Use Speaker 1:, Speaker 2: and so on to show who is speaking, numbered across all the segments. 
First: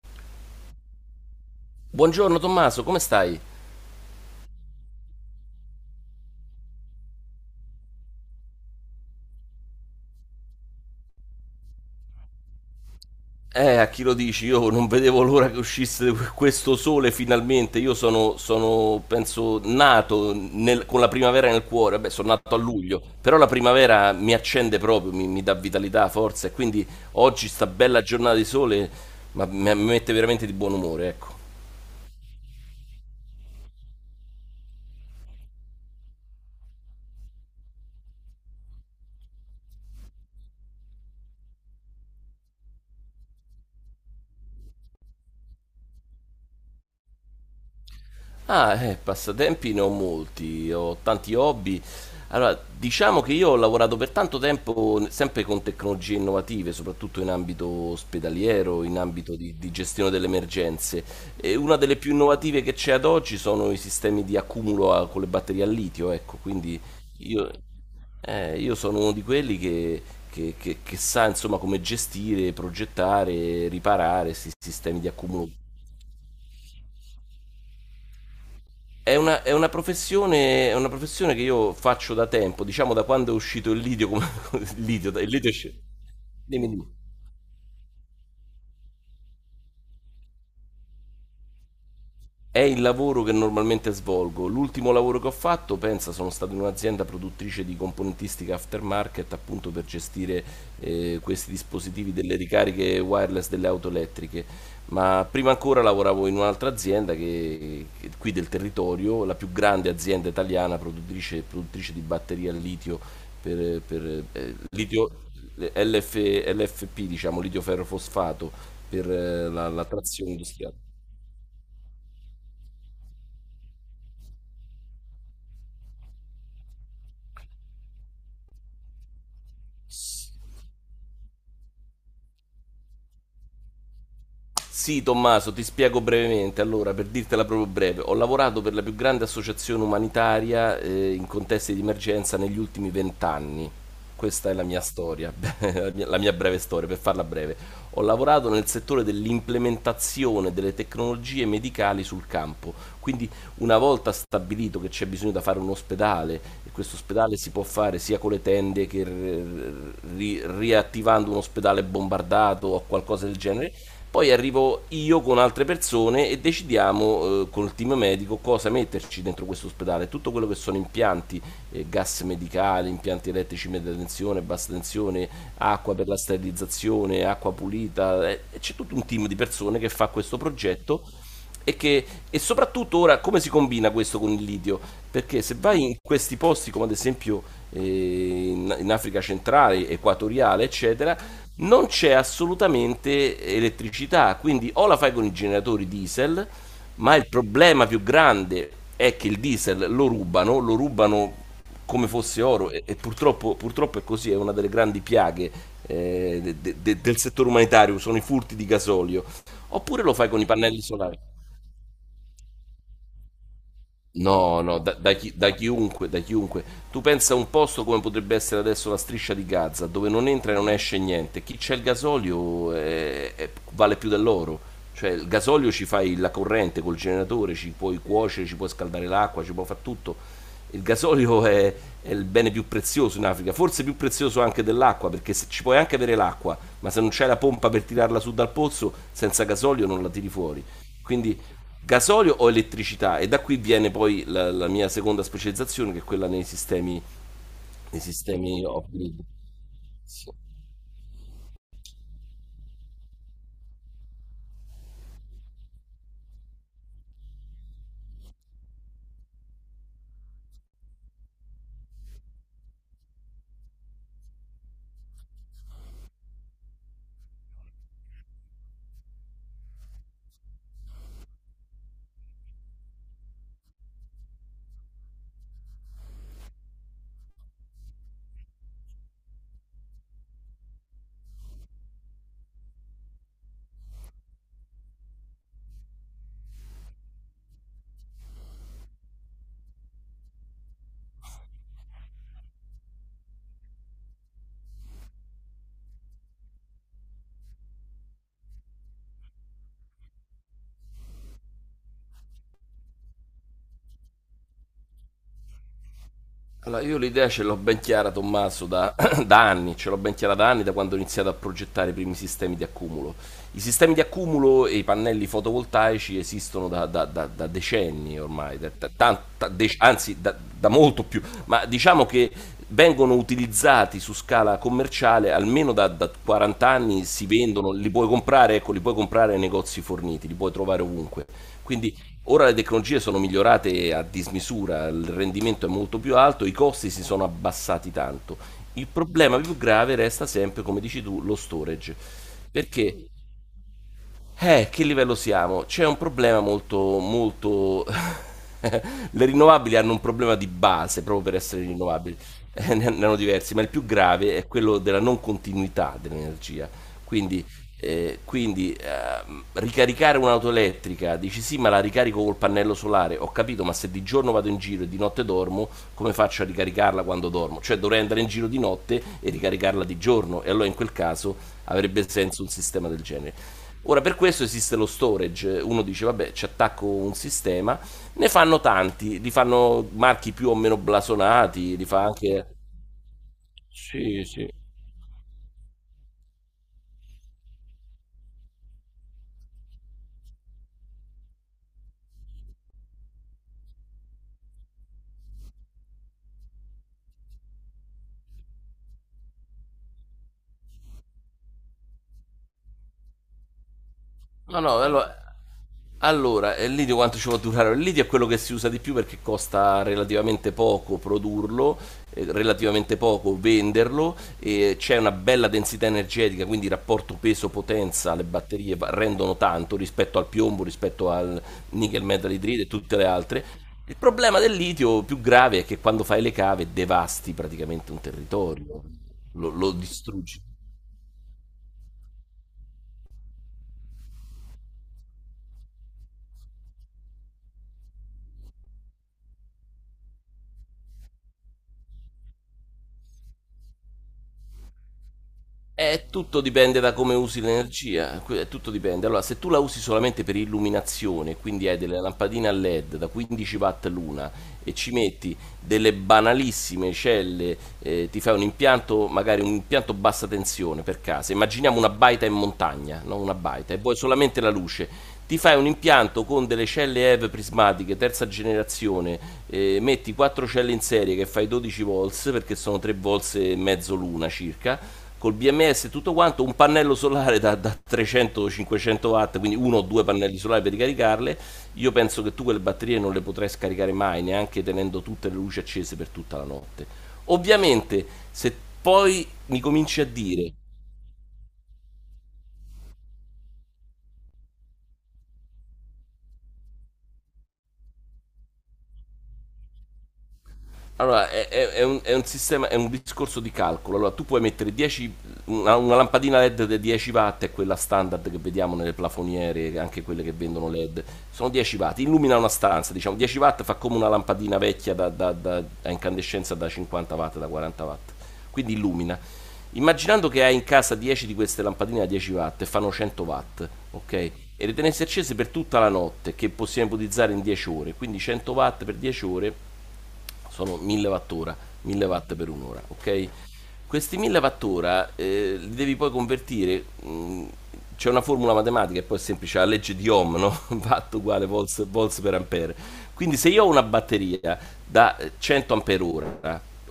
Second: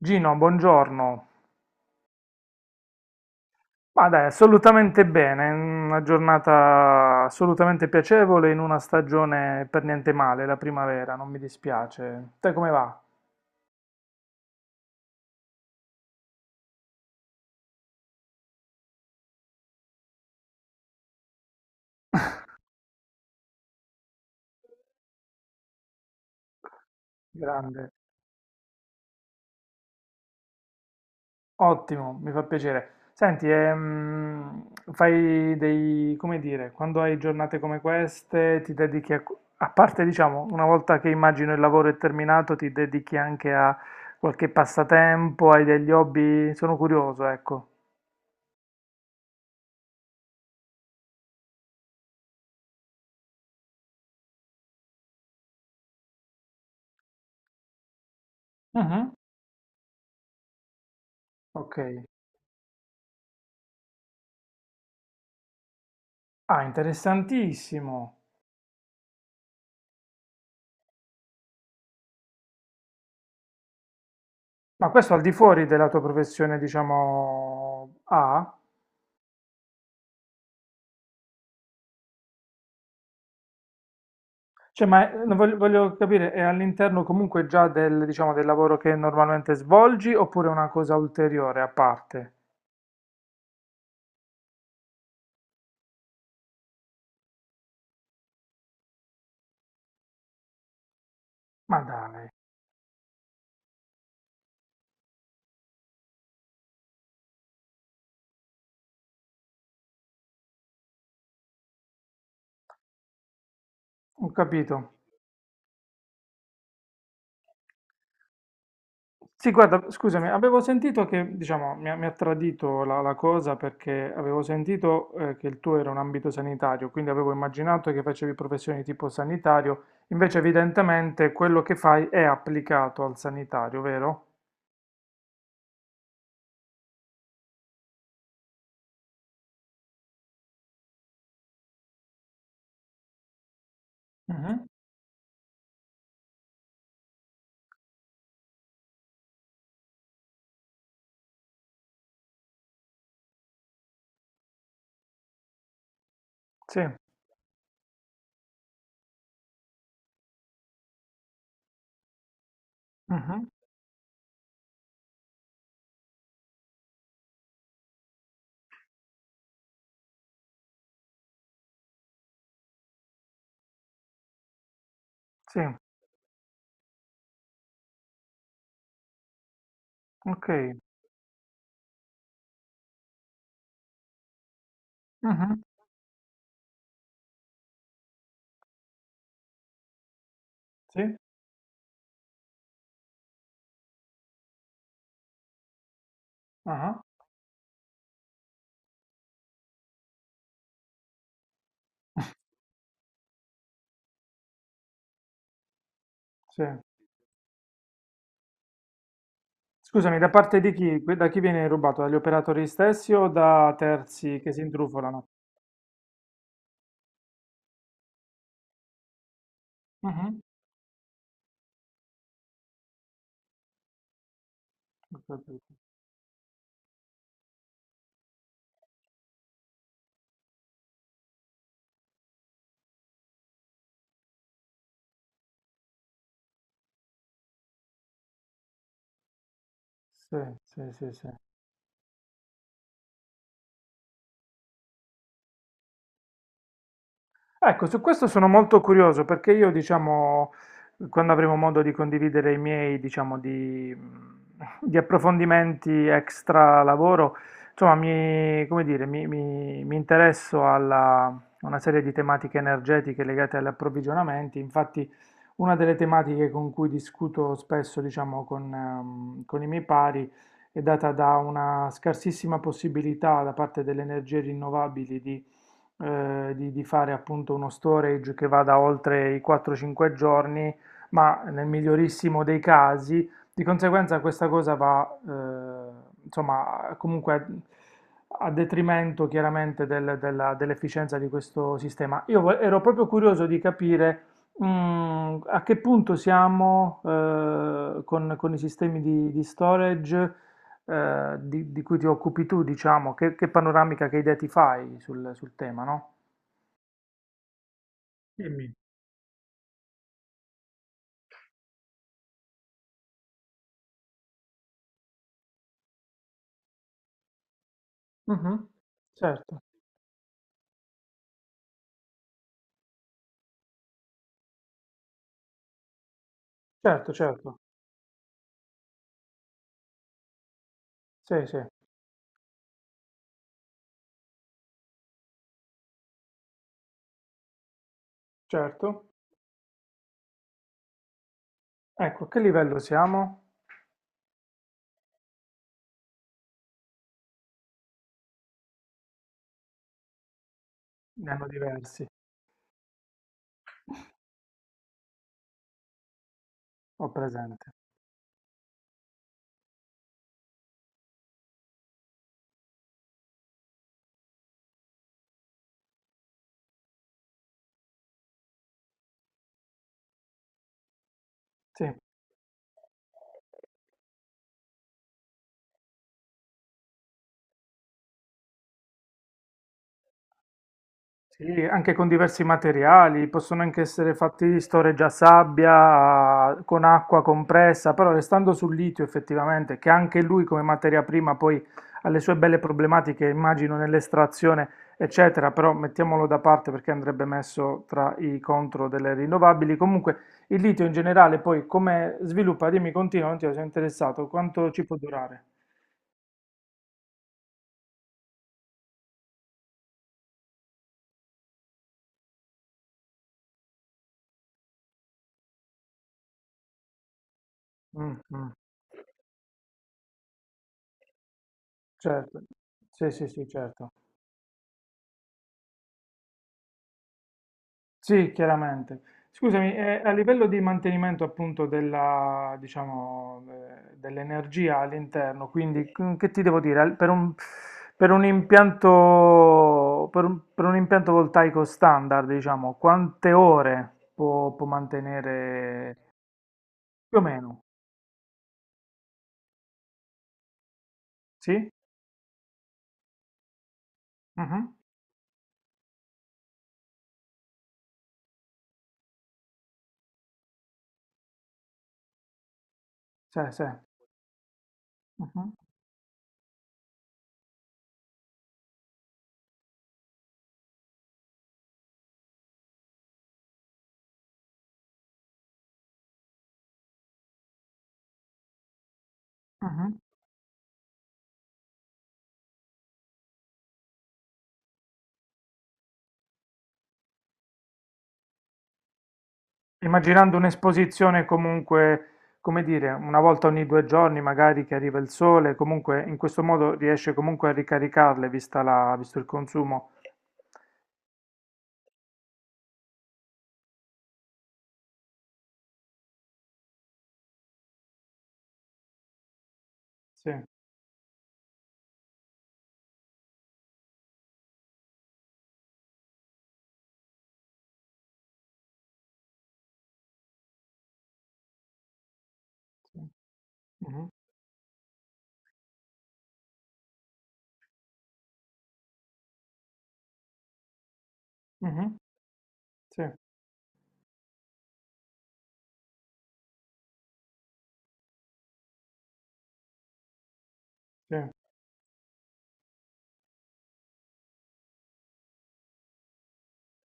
Speaker 1: Gino, buongiorno.
Speaker 2: Buongiorno Tommaso, come stai?
Speaker 1: Ma dai, assolutamente bene, una giornata assolutamente piacevole in una stagione per niente male, la primavera, non mi dispiace. Te come va?
Speaker 2: A chi lo dici? Io non vedevo l'ora che uscisse questo sole finalmente. Io sono, penso, nato con la primavera nel cuore. Beh, sono nato a luglio, però la primavera mi accende proprio, mi dà vitalità, forza. E quindi oggi sta
Speaker 1: Grande.
Speaker 2: bella giornata di sole, ma mi mette veramente di buon umore, ecco.
Speaker 1: Ottimo, mi fa piacere. Senti, fai dei, come dire, quando hai giornate come queste, ti dedichi a, a parte, diciamo, una volta che immagino il lavoro è terminato, ti dedichi anche a qualche passatempo, hai degli hobby? Sono curioso, ecco.
Speaker 2: Ah, passatempi ne ho molti, ho tanti hobby. Allora, diciamo che io ho lavorato per tanto tempo sempre con tecnologie innovative, soprattutto in ambito ospedaliero, in
Speaker 1: Mhm.
Speaker 2: ambito di gestione delle emergenze. E una
Speaker 1: Ok.
Speaker 2: delle più innovative che c'è ad oggi sono i sistemi di accumulo con le batterie a litio, ecco,
Speaker 1: Ah,
Speaker 2: quindi io,
Speaker 1: interessantissimo.
Speaker 2: io sono uno di quelli che sa insomma come gestire, progettare, riparare questi
Speaker 1: Ma
Speaker 2: sistemi di
Speaker 1: questo al di
Speaker 2: accumulo.
Speaker 1: fuori della tua professione, diciamo, A?
Speaker 2: È una professione che io faccio da tempo, diciamo da quando è uscito il Lidio, come,
Speaker 1: Cioè, ma
Speaker 2: Il
Speaker 1: non
Speaker 2: Lidio
Speaker 1: voglio,
Speaker 2: esce.
Speaker 1: voglio capire, è
Speaker 2: Dimmi, dimmi.
Speaker 1: all'interno comunque già del, diciamo, del lavoro che normalmente svolgi oppure è una cosa ulteriore a parte?
Speaker 2: È il lavoro che normalmente svolgo. L'ultimo lavoro che ho fatto, pensa, sono stato in un'azienda produttrice di componentistica aftermarket appunto per gestire questi
Speaker 1: Ma
Speaker 2: dispositivi
Speaker 1: dai,
Speaker 2: delle ricariche wireless delle auto elettriche. Ma prima ancora lavoravo in un'altra azienda qui del territorio, la più grande azienda italiana produttrice di batterie al litio per, per,
Speaker 1: ho
Speaker 2: eh,
Speaker 1: capito.
Speaker 2: litio LF LFP, diciamo, litio ferrofosfato per
Speaker 1: Sì,
Speaker 2: la
Speaker 1: guarda, scusami,
Speaker 2: trazione
Speaker 1: avevo
Speaker 2: industriale.
Speaker 1: sentito che, diciamo, mi ha tradito la, la cosa perché avevo sentito che il tuo era un ambito sanitario, quindi avevo immaginato che facevi professioni di tipo sanitario, invece evidentemente quello che fai è applicato al sanitario, vero?
Speaker 2: Sì, Tommaso, ti spiego brevemente. Allora, per dirtela proprio breve, ho lavorato per la più grande associazione umanitaria in contesti di emergenza negli ultimi vent'anni. Questa è la
Speaker 1: Mhm.
Speaker 2: mia storia, la mia breve storia, per farla breve. Ho lavorato nel settore dell'implementazione delle tecnologie medicali sul campo. Quindi, una volta stabilito che c'è bisogno da fare un ospedale, e
Speaker 1: Sì,
Speaker 2: questo ospedale si può fare sia con le tende che riattivando un ospedale bombardato o qualcosa del
Speaker 1: mhm.
Speaker 2: genere, poi arrivo io con altre persone e decidiamo con il team medico cosa metterci dentro questo ospedale. Tutto quello che sono impianti, gas medicali, impianti elettrici media tensione, bassa tensione,
Speaker 1: Sì,
Speaker 2: acqua per la sterilizzazione, acqua pulita. C'è tutto un team di persone che fa questo
Speaker 1: ok.
Speaker 2: progetto e soprattutto ora come si combina questo con il litio? Perché se
Speaker 1: Mhm.
Speaker 2: vai in questi posti come ad esempio eh, in Africa centrale, equatoriale,
Speaker 1: Sì,
Speaker 2: eccetera, non c'è assolutamente elettricità, quindi o la fai con i generatori diesel,
Speaker 1: ah,
Speaker 2: ma il problema più grande è che il diesel lo rubano come fosse oro e purtroppo, purtroppo è così, è una delle grandi piaghe
Speaker 1: sì.
Speaker 2: del settore umanitario, sono i furti di gasolio, oppure lo
Speaker 1: Scusami,
Speaker 2: fai
Speaker 1: da
Speaker 2: con i
Speaker 1: parte di
Speaker 2: pannelli
Speaker 1: chi? Que-
Speaker 2: solari.
Speaker 1: Da chi viene rubato? Dagli operatori stessi o da terzi che si
Speaker 2: No, no,
Speaker 1: intrufolano?
Speaker 2: da chiunque, da chiunque. Tu pensa a un posto come potrebbe essere adesso la striscia di Gaza, dove non
Speaker 1: Mhm,
Speaker 2: entra e non esce niente. Chi c'è il gasolio vale più dell'oro. Cioè,
Speaker 1: ho
Speaker 2: il gasolio
Speaker 1: capito.
Speaker 2: ci fai la corrente col generatore, ci puoi cuocere, ci puoi scaldare l'acqua, ci puoi fare tutto. Il gasolio è il bene più prezioso in Africa, forse più prezioso anche dell'acqua, perché ci puoi anche avere l'acqua, ma se non c'è la pompa per tirarla su dal pozzo, senza gasolio non la tiri
Speaker 1: Sì,
Speaker 2: fuori.
Speaker 1: sì, sì, sì.
Speaker 2: Quindi gasolio o elettricità e da qui viene poi la mia seconda specializzazione che è quella
Speaker 1: Ecco, su
Speaker 2: nei
Speaker 1: questo sono
Speaker 2: sistemi
Speaker 1: molto
Speaker 2: off-grid.
Speaker 1: curioso perché io,
Speaker 2: Sì.
Speaker 1: diciamo, quando avremo modo di condividere i miei, diciamo, di, di approfondimenti extra lavoro, insomma, mi, come dire, mi interesso alla, a una serie di tematiche energetiche legate agli approvvigionamenti. Infatti, una delle tematiche con cui discuto spesso, diciamo, con i miei pari è data da una scarsissima possibilità da parte delle energie rinnovabili di di fare appunto uno storage che vada oltre i 4-5 giorni, ma nel migliorissimo dei casi, di conseguenza questa cosa va, insomma, comunque a, a detrimento chiaramente del- della- dell'efficienza di questo sistema. Io vo- ero proprio curioso di capire a che punto siamo con i sistemi di storage di cui ti occupi tu, diciamo, che panoramica, che idea ti fai sul, sul tema, no?
Speaker 2: Allora, io l'idea ce l'ho ben chiara, Tommaso,
Speaker 1: Dimmi.
Speaker 2: da anni, ce l'ho ben chiara da anni, da quando ho iniziato a progettare i primi sistemi di accumulo. I sistemi di accumulo e i pannelli fotovoltaici esistono da decenni ormai,
Speaker 1: Mhm.
Speaker 2: da- da- tan- da
Speaker 1: Certo,
Speaker 2: dec- anzi da, da molto più, ma diciamo che vengono utilizzati su scala commerciale almeno da 40 anni,
Speaker 1: certo,
Speaker 2: si
Speaker 1: certo,
Speaker 2: vendono, li puoi comprare, ecco, li puoi comprare nei negozi forniti, li puoi trovare ovunque.
Speaker 1: sì, sì,
Speaker 2: Quindi ora le tecnologie sono migliorate a dismisura, il rendimento è molto più alto, i costi si sono abbassati tanto. Il
Speaker 1: certo.
Speaker 2: problema più grave resta sempre, come dici tu, lo storage.
Speaker 1: Ecco, a che livello
Speaker 2: Perché
Speaker 1: siamo?
Speaker 2: che livello siamo? C'è un problema molto, molto. Le rinnovabili hanno un problema di base proprio
Speaker 1: Ne
Speaker 2: per
Speaker 1: hanno
Speaker 2: essere
Speaker 1: diversi,
Speaker 2: rinnovabili, ne hanno diversi, ma il più grave è quello della non continuità dell'energia.
Speaker 1: ho
Speaker 2: Quindi,
Speaker 1: presente.
Speaker 2: quindi, ricaricare un'auto elettrica, dici sì, ma la ricarico col pannello solare, ho capito, ma se di giorno vado in giro e di notte dormo, come faccio a ricaricarla quando dormo? Cioè dovrei andare in giro di notte e ricaricarla di giorno, e allora in quel caso
Speaker 1: Sì.
Speaker 2: avrebbe senso un sistema del genere. Ora per questo esiste lo storage, uno dice vabbè ci attacco un sistema, ne fanno tanti, li fanno marchi più o meno
Speaker 1: Sì,
Speaker 2: blasonati, li
Speaker 1: anche
Speaker 2: fa
Speaker 1: con diversi
Speaker 2: anche.
Speaker 1: materiali, possono anche essere
Speaker 2: Sì, sì.
Speaker 1: fatti di storeggiasabbia, con acqua compressa, però restando sul litio effettivamente, che anche lui come materia prima poi ha le sue belle problematiche, immagino, nell'estrazione, eccetera, però mettiamolo da parte perché andrebbe messo tra i contro delle rinnovabili. Comunque il litio in generale poi come sviluppa, dimmi, continua, non ti sono interessato,
Speaker 2: No,
Speaker 1: quanto
Speaker 2: no,
Speaker 1: ci può durare?
Speaker 2: allora, il litio quanto ci può durare? Il litio è quello che si usa di più perché costa relativamente poco produrlo, relativamente poco venderlo, e c'è una bella densità energetica, quindi il rapporto peso-potenza,
Speaker 1: Mm,
Speaker 2: le
Speaker 1: mm,
Speaker 2: batterie rendono tanto rispetto al piombo, rispetto al nickel metal
Speaker 1: certo,
Speaker 2: idride e tutte le
Speaker 1: sì, sì,
Speaker 2: altre.
Speaker 1: sì, certo.
Speaker 2: Il problema del litio più grave è che quando fai le cave devasti praticamente un
Speaker 1: Sì,
Speaker 2: territorio,
Speaker 1: chiaramente.
Speaker 2: lo
Speaker 1: Scusami, a
Speaker 2: distruggi.
Speaker 1: livello di mantenimento appunto della, diciamo, dell'energia all'interno, quindi c- che ti devo dire? Al- per un impianto voltaico standard, diciamo, quante ore può, può mantenere
Speaker 2: Tutto dipende da come
Speaker 1: più o
Speaker 2: usi
Speaker 1: meno?
Speaker 2: l'energia, tutto dipende. Allora, se tu la usi solamente per illuminazione, quindi
Speaker 1: Sì?
Speaker 2: hai delle lampadine a LED da 15 watt l'una
Speaker 1: Mhm.
Speaker 2: e ci metti delle banalissime celle, ti fai un impianto, magari un impianto bassa tensione per casa, immaginiamo una baita in montagna, no? Una
Speaker 1: Sì, sì.
Speaker 2: baita, e vuoi solamente la luce, ti
Speaker 1: Mhm.
Speaker 2: fai un impianto con delle celle EV prismatiche, terza generazione, metti 4 celle in serie che fai 12 volts, perché sono 3 volts e mezzo l'una circa, col BMS e tutto quanto, un pannello solare da 300-500 watt, quindi uno o
Speaker 1: Mhm.
Speaker 2: due pannelli solari per ricaricarle, io penso che tu quelle batterie non le potrai scaricare mai, neanche tenendo tutte le luci accese per tutta la notte. Ovviamente, se poi mi cominci a
Speaker 1: Immaginando
Speaker 2: dire.
Speaker 1: un'esposizione comunque, come dire, una volta ogni due giorni magari che arriva il sole, comunque in questo modo riesce comunque a ricaricarle vista la, visto il consumo.
Speaker 2: Allora, è un sistema, è un discorso di calcolo. Allora, tu puoi mettere 10, una lampadina LED da 10 watt, è quella standard che vediamo nelle plafoniere, anche quelle
Speaker 1: Sì,
Speaker 2: che vendono LED. Sono 10 watt, illumina una stanza, diciamo 10 watt fa come una lampadina vecchia a incandescenza da 50 watt, da 40 watt. Quindi illumina. Immaginando che hai in casa 10 di queste lampadine da 10 watt e fanno
Speaker 1: sì.
Speaker 2: 100 watt,
Speaker 1: Mhm,
Speaker 2: ok? E le tenessi accese per tutta la notte, che possiamo ipotizzare in 10 ore. Quindi 100 watt per 10 ore sono 1000 wattora,
Speaker 1: mhm.
Speaker 2: 1000 watt per un'ora,
Speaker 1: Sì,
Speaker 2: ok? Questi 1000 wattora li devi poi convertire, c'è una formula matematica e poi è semplice, la legge di Ohm, no? Watt
Speaker 1: sì,
Speaker 2: uguale volts, volts per ampere. Quindi se io ho una batteria da 100 ampere ora,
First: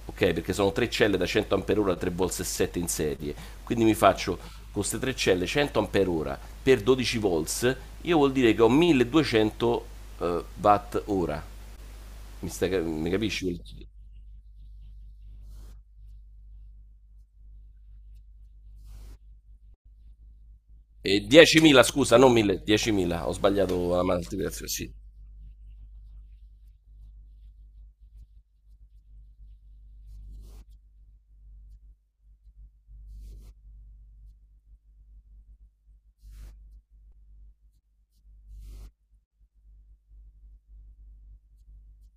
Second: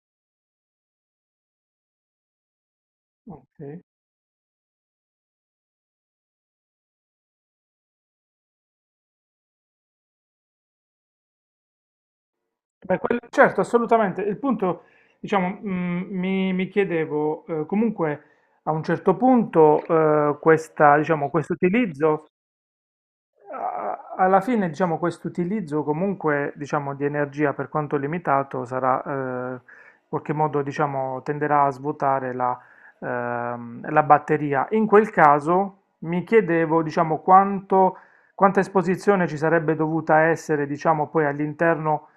Speaker 2: ok? Perché sono tre celle da 100 ampere ora, 3 volts e 7 in serie,
Speaker 1: ok.
Speaker 2: quindi mi faccio con queste tre celle 100 ampere ora per 12 volts, io vuol dire che ho 1200 watt ora. Mi, stai, cap-
Speaker 1: Beh,
Speaker 2: mi
Speaker 1: quel-
Speaker 2: capisci?
Speaker 1: certo, assolutamente. Il punto, diciamo, mi, mi chiedevo, comunque a un certo punto questa,
Speaker 2: E
Speaker 1: diciamo, questo
Speaker 2: 10.000, scusa,
Speaker 1: utilizzo.
Speaker 2: non 1.000, 10.000, ho sbagliato la
Speaker 1: A- Alla fine,
Speaker 2: moltiplicazione, sì.
Speaker 1: diciamo, questo utilizzo comunque, diciamo, di energia per quanto limitato sarà, in qualche modo, diciamo, tenderà a svuotare la, la batteria. In quel caso mi chiedevo, diciamo, quanto, quanta esposizione ci sarebbe dovuta essere, diciamo, poi all'interno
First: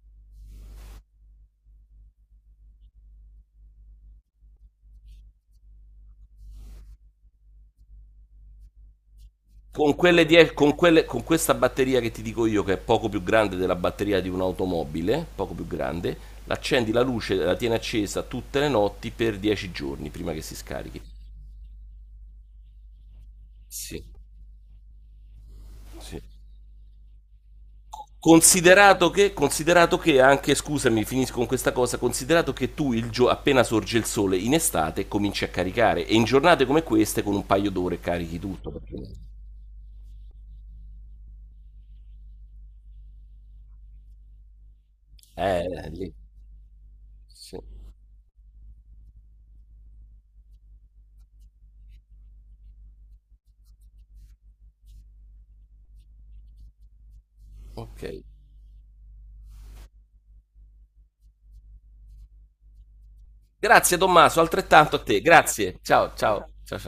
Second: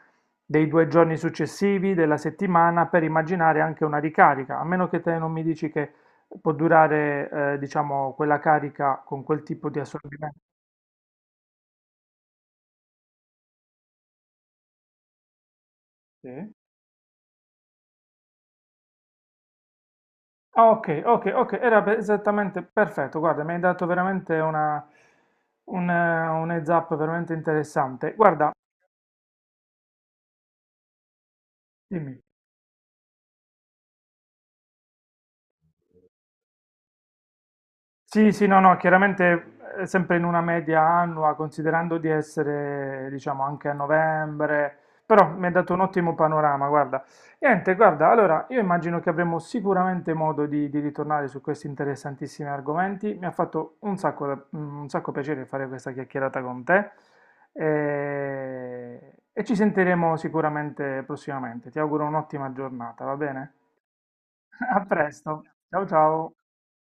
Speaker 1: dei due giorni successivi della settimana per immaginare anche una ricarica, a meno che te non mi dici che può durare, diciamo, quella carica con quel tipo di
Speaker 2: Con, quelle
Speaker 1: assorbimento.
Speaker 2: die- con, quelle- con questa batteria che ti dico io, che è poco più grande della batteria di un'automobile, poco più grande,
Speaker 1: Sì.
Speaker 2: l'accendi la luce, la tieni accesa tutte le notti per 10 giorni prima che si
Speaker 1: Ah,
Speaker 2: scarichi.
Speaker 1: ok, ok, ok, era per- esattamente perfetto. Guarda, mi hai dato
Speaker 2: Sì,
Speaker 1: veramente una,
Speaker 2: sì.
Speaker 1: un heads up veramente interessante. Guarda,
Speaker 2: Considerato che anche, scusami, finisco con questa cosa,
Speaker 1: dimmi.
Speaker 2: considerato che tu appena sorge il sole in estate cominci a caricare e in giornate come queste con un paio d'ore
Speaker 1: Sì,
Speaker 2: carichi
Speaker 1: sì, no,
Speaker 2: tutto.
Speaker 1: no, chiaramente sempre in una media annua, considerando di essere, diciamo, anche a novembre, però mi ha dato un
Speaker 2: Lì.
Speaker 1: ottimo panorama, guarda.
Speaker 2: Sì.
Speaker 1: Niente, guarda, allora io immagino che avremo sicuramente modo di ritornare su questi interessantissimi argomenti. Mi ha fatto un sacco, da- un sacco piacere fare questa chiacchierata con te
Speaker 2: Ok.
Speaker 1: e ci sentiremo sicuramente prossimamente. Ti auguro un'ottima giornata, va bene?
Speaker 2: Grazie Tommaso,
Speaker 1: A
Speaker 2: altrettanto a te.
Speaker 1: presto,
Speaker 2: Grazie.
Speaker 1: ciao
Speaker 2: Ciao,
Speaker 1: ciao.
Speaker 2: ciao. Ciao, ciao.